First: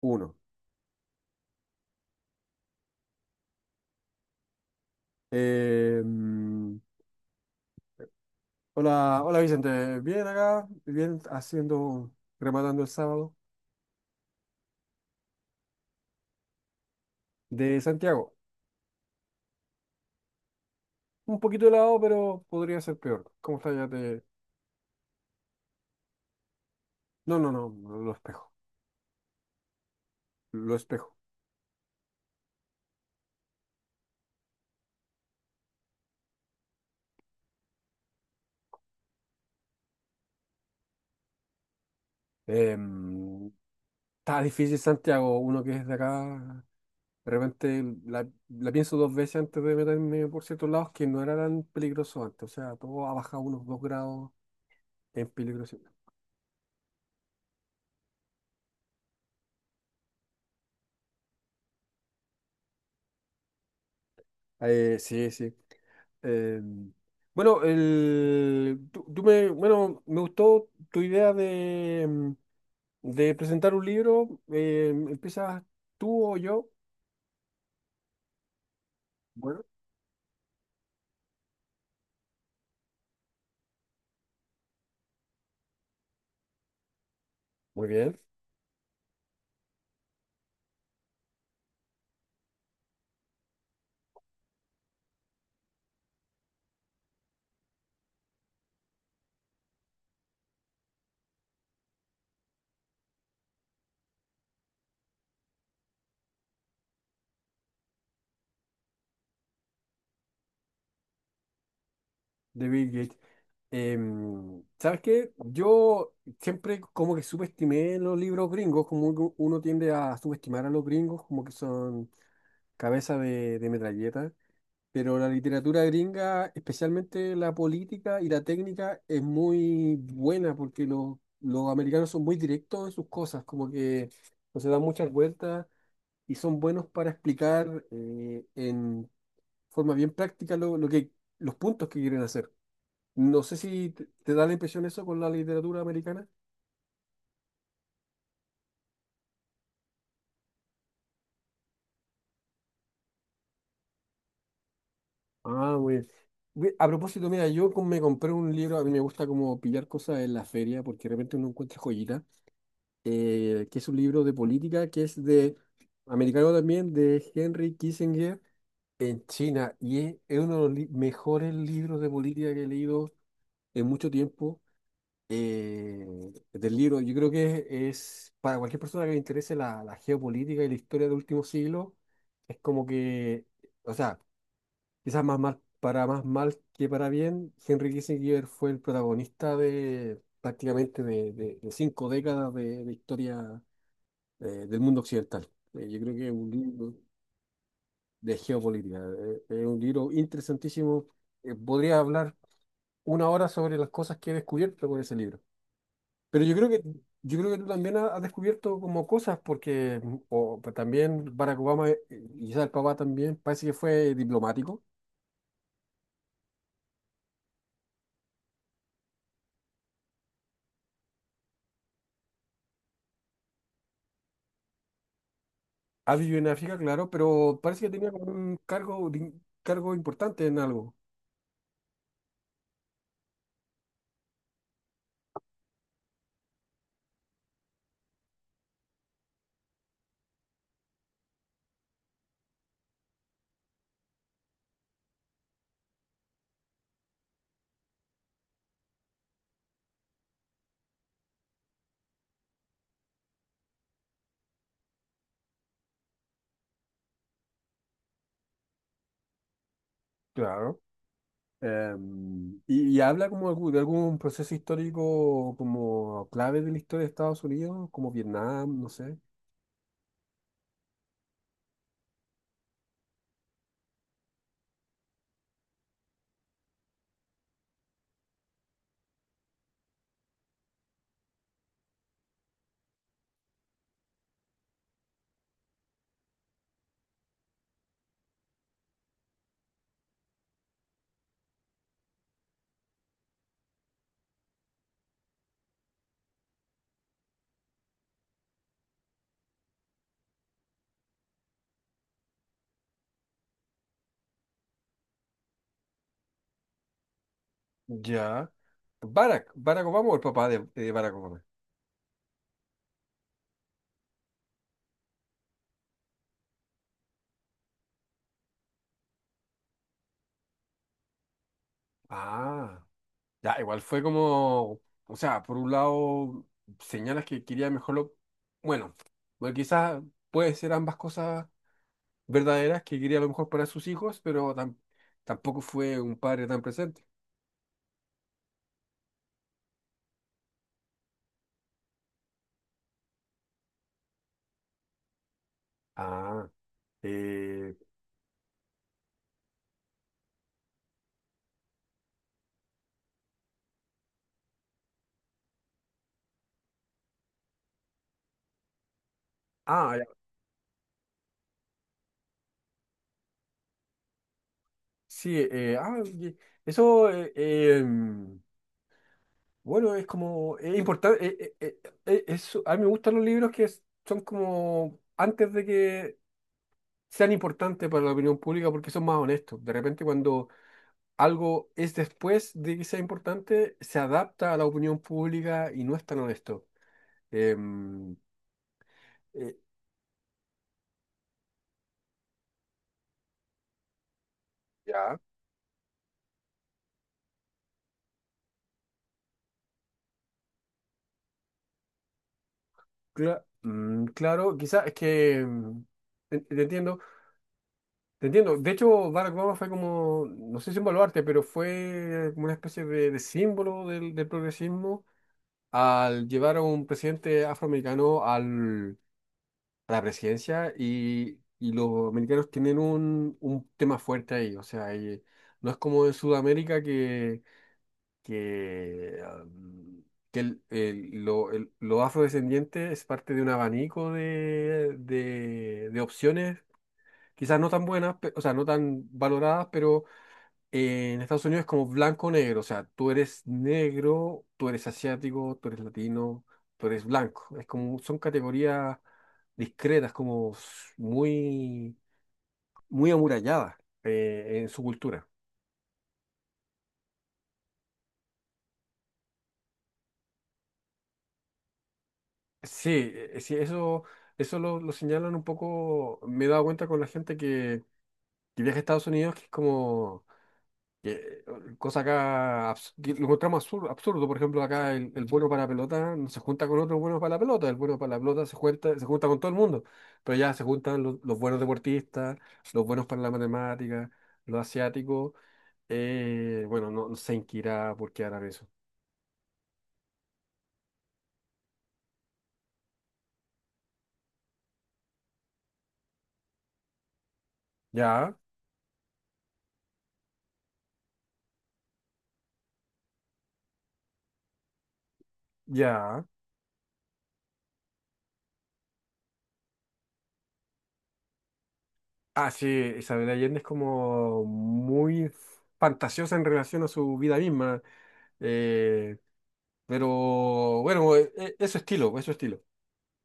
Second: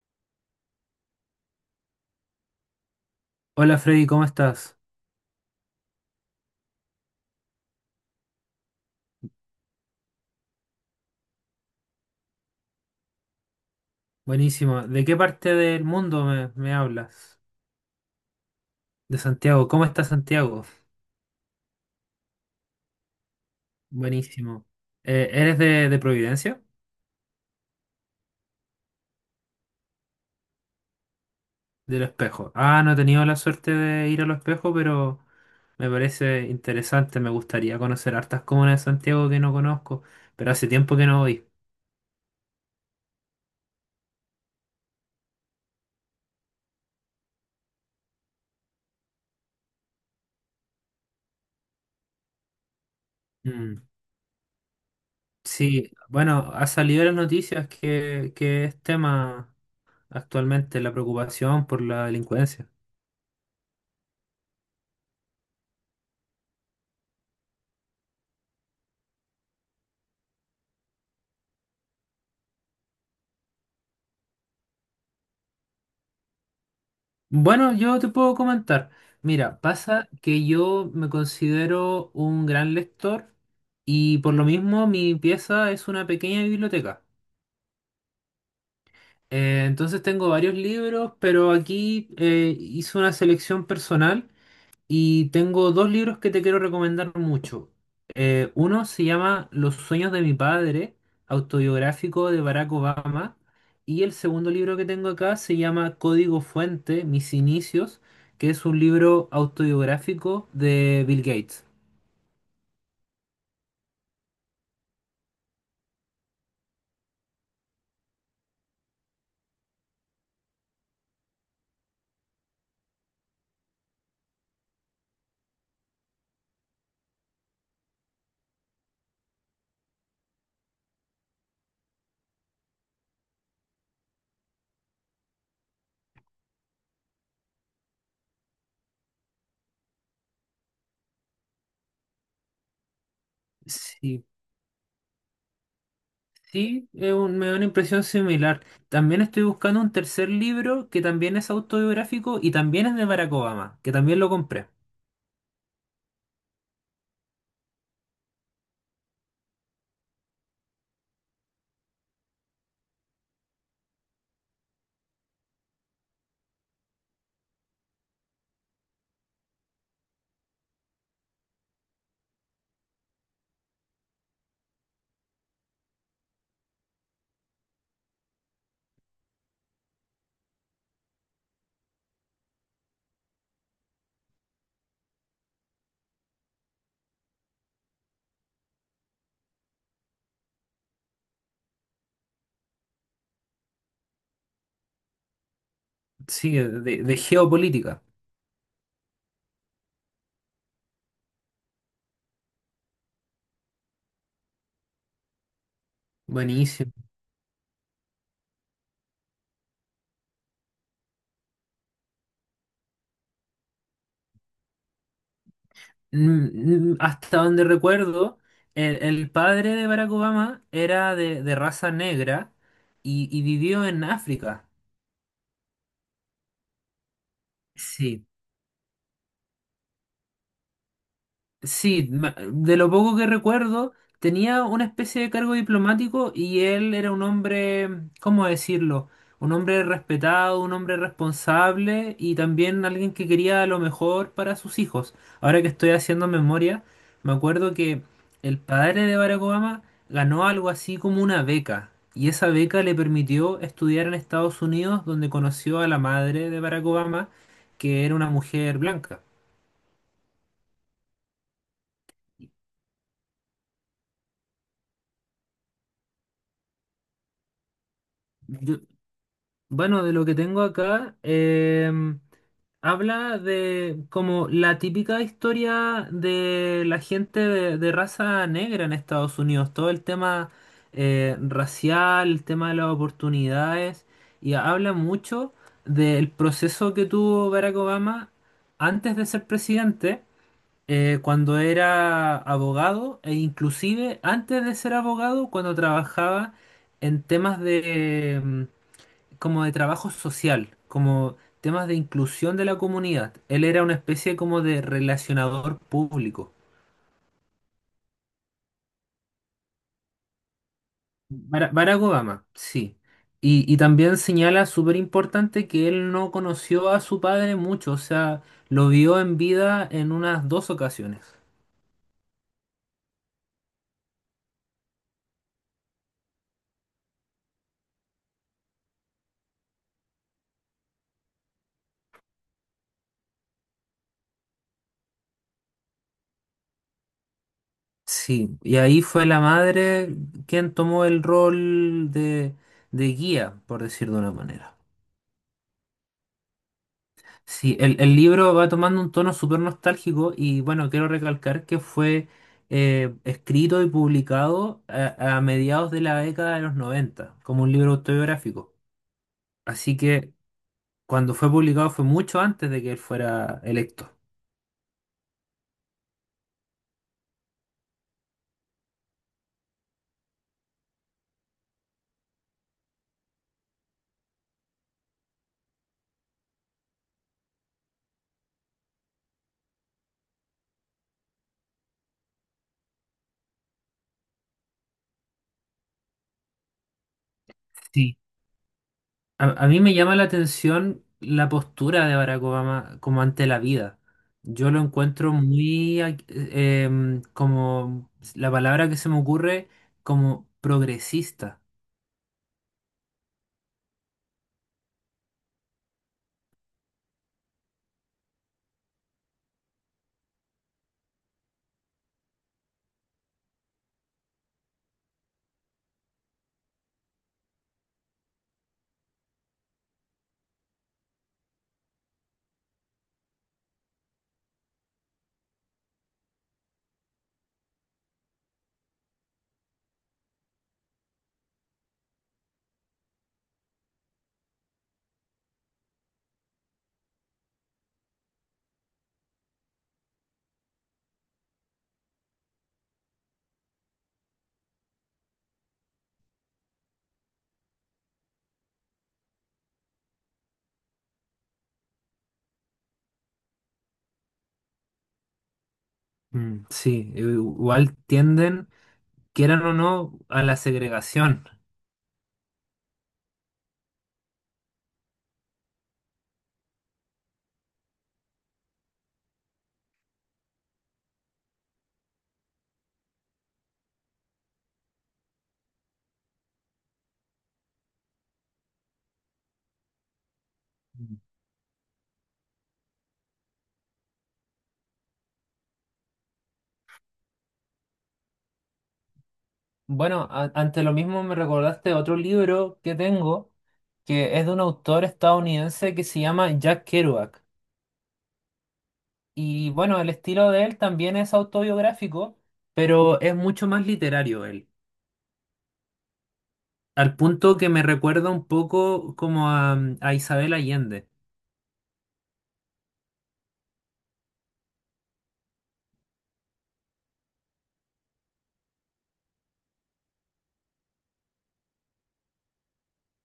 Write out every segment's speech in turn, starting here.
Uno. Hola Freddy, ¿cómo estás? Eh, mm, hola Vicente. Bien acá, bien haciendo, rematando el sábado Buenísimo. ¿De qué parte del mundo me hablas? de Santiago. De Santiago. ¿Cómo está Santiago? Un poquito helado, pero podría ser peor. ¿Cómo está ya? Buenísimo. ¿Eres de Providencia? No, no, no, no, lo espejo. Lo espejo. Del Espejo. Ah, no he tenido la suerte de ir al Espejo, pero me parece interesante. Me gustaría conocer hartas comunas de Santiago que no conozco, pero hace tiempo que no voy. Eh, mm, Está difícil Santiago, uno que es de acá. De repente la pienso 2 veces antes de meterme por ciertos lados que no era tan peligroso antes. O sea, todo ha bajado unos dos Mm. grados en peligrosidad. Sí, bueno, ha salido en las noticias que es tema actualmente la preocupación por la delincuencia. Sí, sí. Eh, bueno, bueno, me gustó tu idea de presentar un libro. ¿Empiezas tú o yo? Bueno, yo te puedo comentar. Mira, Bueno, pasa que yo me considero un gran lector y por lo mismo mi pieza es una pequeña biblioteca. muy bien, Entonces tengo varios libros, pero aquí hice una selección personal y tengo dos libros que te quiero recomendar mucho. Uno se llama Los sueños de mi padre, autobiográfico de Barack Obama. Y el segundo libro que tengo acá se llama Código Fuente, Mis inicios, que es un libro autobiográfico de Bill Gates. de Bill Gates. ¿Sabes qué? Yo siempre como que subestimé los libros gringos, como uno tiende a subestimar a los gringos, como que son cabeza de metralleta. Pero la literatura gringa, especialmente la política y la técnica, es muy buena porque los americanos son muy directos en sus cosas, como que no se dan muchas vueltas y son buenos para explicar en forma bien práctica los puntos que quieren hacer. No sé si te, Sí, te da la impresión eso con la literatura americana. sí, es un- me da una impresión similar. También estoy buscando un tercer libro que también es autobiográfico y también es de Barack Obama, que también lo compré. Ah, muy bien. A propósito, mira, yo me compré un libro, a mí me gusta como pillar cosas en la feria porque de repente uno encuentra joyitas. Que es un libro de política, que es de, americano también, de Henry Kissinger en China. Y es uno de los mejores libros de política que he leído en mucho tiempo. eh, Del libro, yo creo que para cualquier persona que le interese la geopolítica y la historia del último siglo, es como que, o sea, quizás más mal, para más mal que para bien, Henry Kissinger fue el protagonista de prácticamente de 5 décadas de historia del mundo occidental. Yo creo que es un Sí, libro de geopolítica. de geopolítica. Es un libro interesantísimo. Podría hablar 1 hora sobre las cosas que he descubierto con ese libro. Pero yo creo que, Buenísimo. yo creo que tú también has descubierto como cosas, porque pues, también Barack Obama, y quizás el papá también, parece que fue diplomático. Mm, mm. Hasta donde recuerdo, el padre de Barack Obama era de raza negra y vivió en África. Ha vivido en África, claro, pero parece que tenía Sí. como un cargo, cargo importante en algo. Sí, ma- de lo poco que recuerdo, tenía una especie de cargo diplomático y él era un hombre, ¿cómo decirlo? Un hombre respetado, un hombre responsable y también alguien que quería lo mejor para sus hijos. Ahora que estoy haciendo memoria, me acuerdo que el padre de Barack Obama ganó algo así como una beca y esa beca le permitió estudiar en Estados Unidos donde conoció a la madre de Barack Obama, que era una mujer blanca. Claro. Y habla como de algún proceso histórico como clave de la historia de Estados Unidos, como Vietnam, no sé. Bueno, de lo que tengo acá, habla de como la típica historia de la gente de raza negra en Estados Unidos, todo el tema racial, el tema de las oportunidades, y habla mucho del proceso que tuvo Barack Obama antes de ser presidente, cuando era abogado, e inclusive antes de ser abogado, cuando trabajaba en temas de... como de trabajo social, como temas de inclusión de la comunidad. Él era una especie como de relacionador público. Ya. Barack Obama o el papá de Barack Obama. Bara- Barack Obama, sí. Y también señala súper importante que él no conoció a su padre mucho, o sea, lo vio en vida en unas dos ocasiones. Ah, ya, igual fue como, o sea, por un lado señalas que quería mejor bueno, bueno, quizás puede ser ambas cosas verdaderas, que quería lo mejor para sus hijos, pero tampoco fue un padre tan presente. Sí, y ahí fue la madre quien tomó el rol de guía, por decir de una manera. Ah, eh, Sí, el libro va tomando un tono súper nostálgico y bueno, quiero recalcar que fue escrito y publicado a mediados de la década de los 90 como un libro autobiográfico. Así ah, que cuando fue publicado fue mucho antes de que él fuera electo. Sí. Eso. Em, bueno, es como, es importante, a mí me gustan los libros que son como antes de que sean importantes para la opinión pública porque son más honestos. De repente cuando algo es después de que sea importante, se adapta a la opinión pública y no es tan honesto. Em, Sí. eh, A mí me llama la atención la postura de Barack Obama como ante la vida. Yo lo Ya. encuentro muy, ac- como la palabra que se me ocurre, como progresista. Claro, quizás es que, te entiendo. Te entiendo. De hecho, Barack Obama fue como, no sé si un baluarte, pero fue como una especie de símbolo del progresismo al llevar a un presidente afroamericano a la presidencia y los americanos tienen un tema fuerte ahí. O sea, y no es como en Sudamérica que, um, que los afrodescendientes es parte de un abanico de opciones, quizás no tan buenas, o sea, no tan valoradas, pero en Estados Unidos es como blanco o negro, o sea, tú eres negro, tú eres asiático, tú eres latino, tú eres blanco. Es como, son categorías discretas, como muy, muy amuralladas en su cultura. Mm. Sí, i- igual tienden, quieran o no, a la segregación. Sí, eso lo señalan un poco, me he dado cuenta con la gente que viaja a Estados Unidos, que es como... que- cosa acá que lo encontramos absurdo, absurdo. Por ejemplo, acá el bueno para la pelota no se junta con otro bueno para la pelota, el bueno para la pelota se junta con todo el mundo, pero ya se juntan los, Mm. los buenos deportistas, los buenos para la matemática, los asiáticos, bueno, no sé en qué irá por qué harán eso. Bueno, a- ante lo mismo me recordaste otro libro que tengo, que es de un autor estadounidense que se llama Jack Kerouac. Ya, Y bueno, el estilo de él también es autobiográfico, pero es mucho más literario él, ya. al punto que me recuerda un poco como a Isabel Allende. Ah, sí, Isabel Allende es como muy fantasiosa en relación a su vida misma. Eh, pero bueno, es su estilo, es su estilo.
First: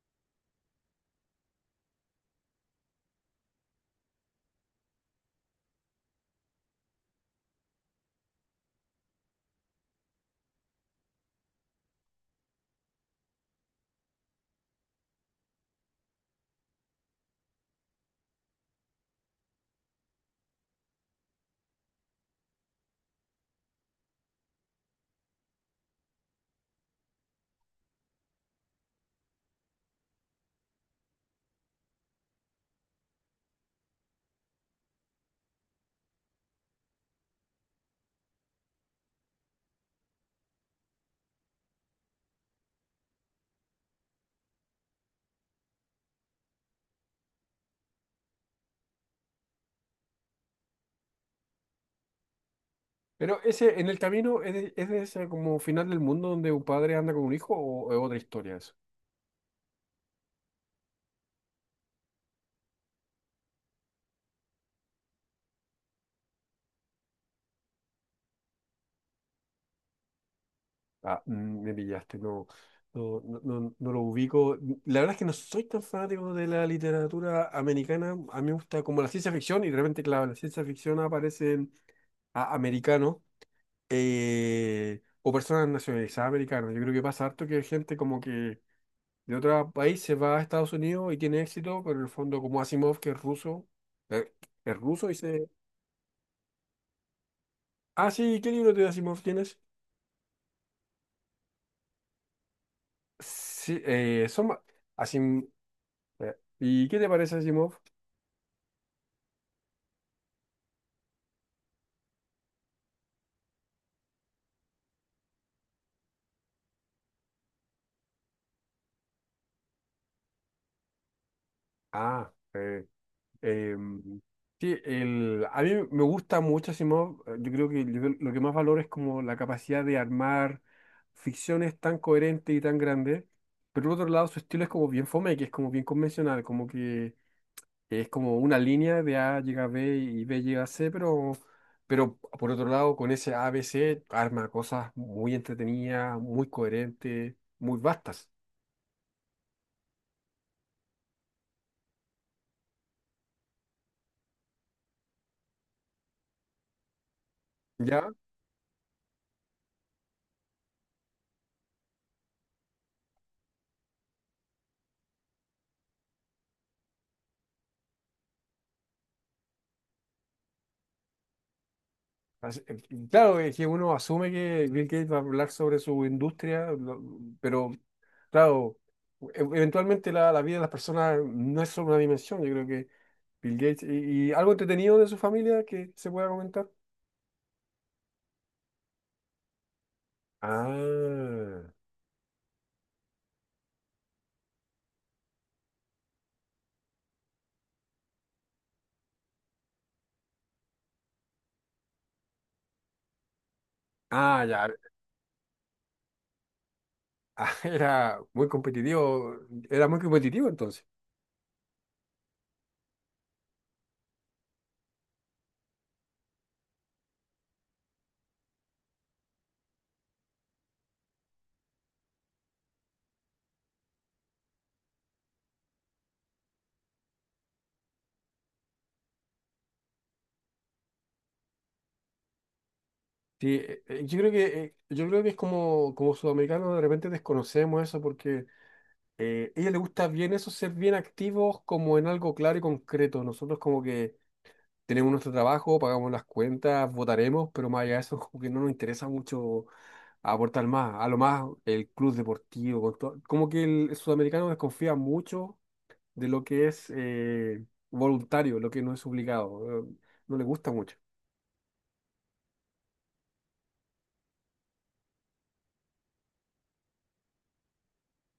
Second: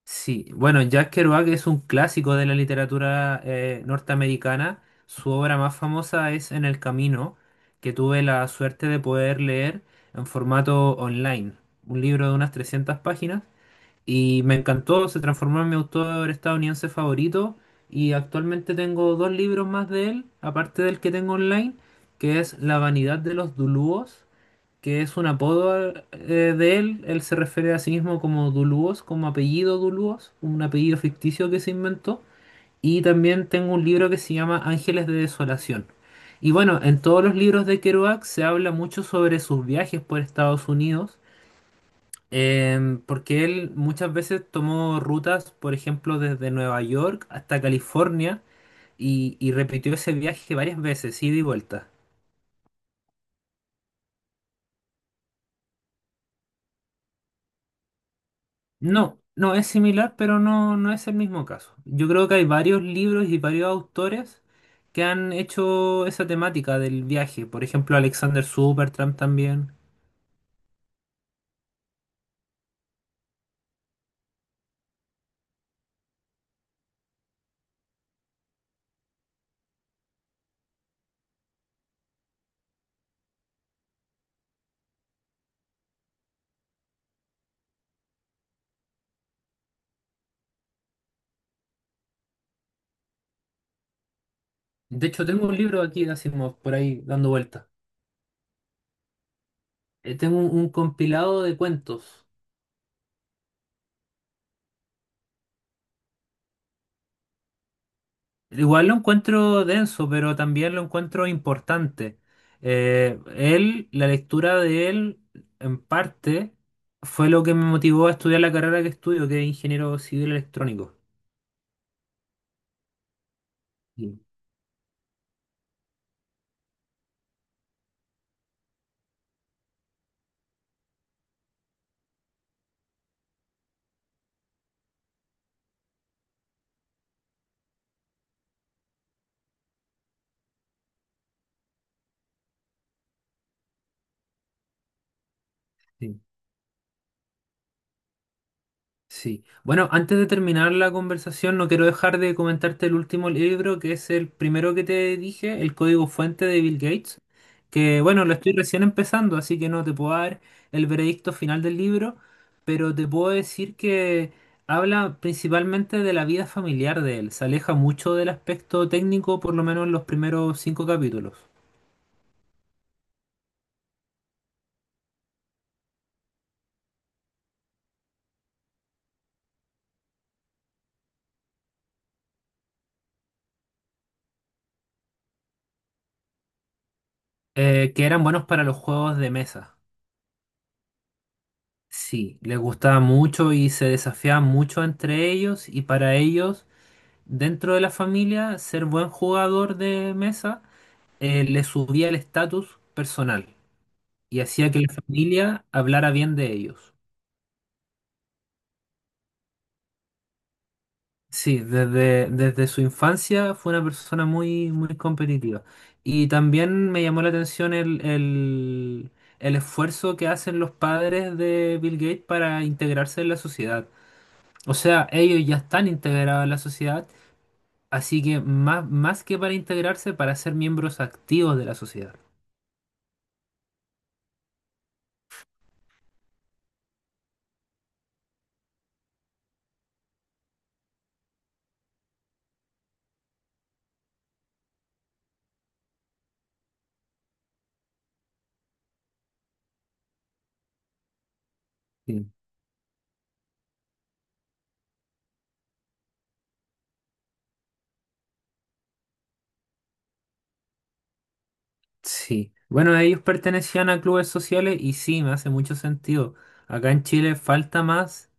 Sí, bueno, Jack Kerouac es un clásico de la literatura norteamericana. Su obra más famosa es En el Camino, que tuve la suerte de poder leer en formato online, un libro de unas 300 páginas, y me encantó, se transformó en mi autor estadounidense favorito, y actualmente tengo dos libros más de él, aparte del que tengo online, que es La vanidad de los Dulúos, que es un apodo de él. Él se refiere a sí mismo como Dulúos, como apellido Dulúos, un apellido ficticio que se inventó. Y también tengo un libro que se llama Ángeles de Desolación. Y bueno, en todos los libros de Kerouac se habla mucho sobre sus viajes por Estados Unidos, porque él muchas veces tomó rutas, por ejemplo, desde Nueva York hasta California y repitió ese viaje varias veces, ida y vuelta. Pero ese, en el camino, ¿es de, ese como final del mundo donde un padre anda con un hijo o es otra historia eso? No, no es similar, pero no, no es el mismo caso. Yo creo que hay varios libros y varios autores que han hecho esa temática del viaje. Por ejemplo, Alexander Supertramp también. Me pillaste, no, no, no, no lo ubico. La verdad es que no soy tan fanático de la literatura americana. A mí me gusta como la ciencia ficción y de repente, claro, en la ciencia ficción aparecen americanos o personas nacionalizadas americanas. Yo creo que pasa harto que hay gente como que de otro país se va a Estados Unidos y tiene éxito, pero en el fondo como Asimov, que eh, es De ruso y hecho, tengo se... un libro aquí de Asimov por ahí dando vuelta. Ah, sí, ¿qué libro de Asimov tienes? Tengo un compilado de cuentos. Sí, Asim- ¿y qué te parece Asimov? Igual lo encuentro denso, pero también lo encuentro importante. Él, la lectura de él, en parte, fue lo que me motivó a estudiar la carrera que estudio, que es ingeniero civil electrónico. Ah. Em, sí, a mí me gusta mucho Asimov. Yo creo que lo que más valoro es como la capacidad de armar ficciones tan coherentes y tan grandes. Pero por otro lado, su estilo es como bien fome, que es como bien convencional, como que es como una línea de A llega a B y B llega a C, pero por otro lado, con ese A, B, C, arma cosas muy entretenidas, Sí, muy coherentes, muy vastas. sí. Bueno, antes de terminar la conversación, no quiero dejar de comentarte el último libro, que es el primero que te dije, El Código Fuente de Bill Gates, que ¿Ya? bueno, lo estoy recién empezando, así que no te puedo dar el veredicto final del libro, pero te puedo decir que habla principalmente de la vida familiar de él, se aleja mucho del aspecto técnico, por lo menos en los primeros cinco capítulos, Así- eh, Claro, es que uno asume que Bill Gates va a hablar sobre su industria, pero claro, eventualmente la vida de las personas no es solo una dimensión, yo creo que Bill Gates y algo entretenido de su familia que se pueda comentar. Que eran buenos para los juegos de mesa. Ah, Sí, les gustaba mucho y se desafiaban mucho entre ellos y para ellos, dentro de la familia, ser buen jugador de mesa les subía el estatus personal y ya. hacía que la familia hablara bien de ellos. Ah, Era muy competitivo, era muy competitivo entonces. Sí, desde, desde su infancia fue una persona muy, muy competitiva. Y también me llamó la atención el esfuerzo que hacen los padres de Bill Gates para integrarse en la sociedad. O sea, ellos ya están integrados en la sociedad. Así que más, más que para integrarse, para ser miembros activos de la sociedad. Sí, yo creo que es como, como sudamericanos de repente desconocemos eso porque a ella le gusta bien eso, ser bien activos como en algo claro y concreto. Nosotros como que tenemos nuestro trabajo, pagamos las cuentas, votaremos, pero más allá de eso como que no nos interesa mucho aportar más. A lo más el club Sí. deportivo, como que el sudamericano desconfía mucho de lo que es voluntario, lo que no es obligado. No le gusta mucho. Sí. Bueno, ellos pertenecían a clubes sociales y sí, me hace mucho sentido. Acá en Chile falta más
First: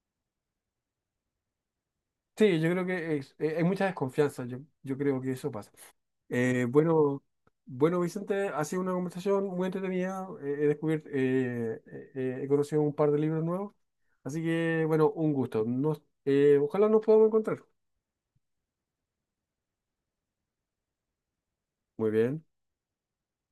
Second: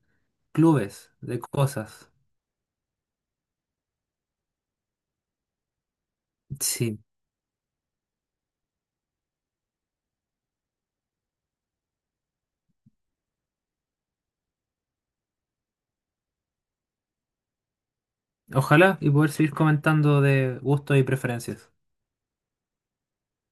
clubes de cosas. Sí, yo creo que hay mucha desconfianza, yo creo que eso pasa. Sí. Bueno, bueno, Vicente, ha sido una conversación muy entretenida, he conocido un par de libros nuevos, así que bueno, un gusto. Ojalá nos podamos encontrar. Ojalá y poder seguir comentando de gustos y preferencias. Muy bien.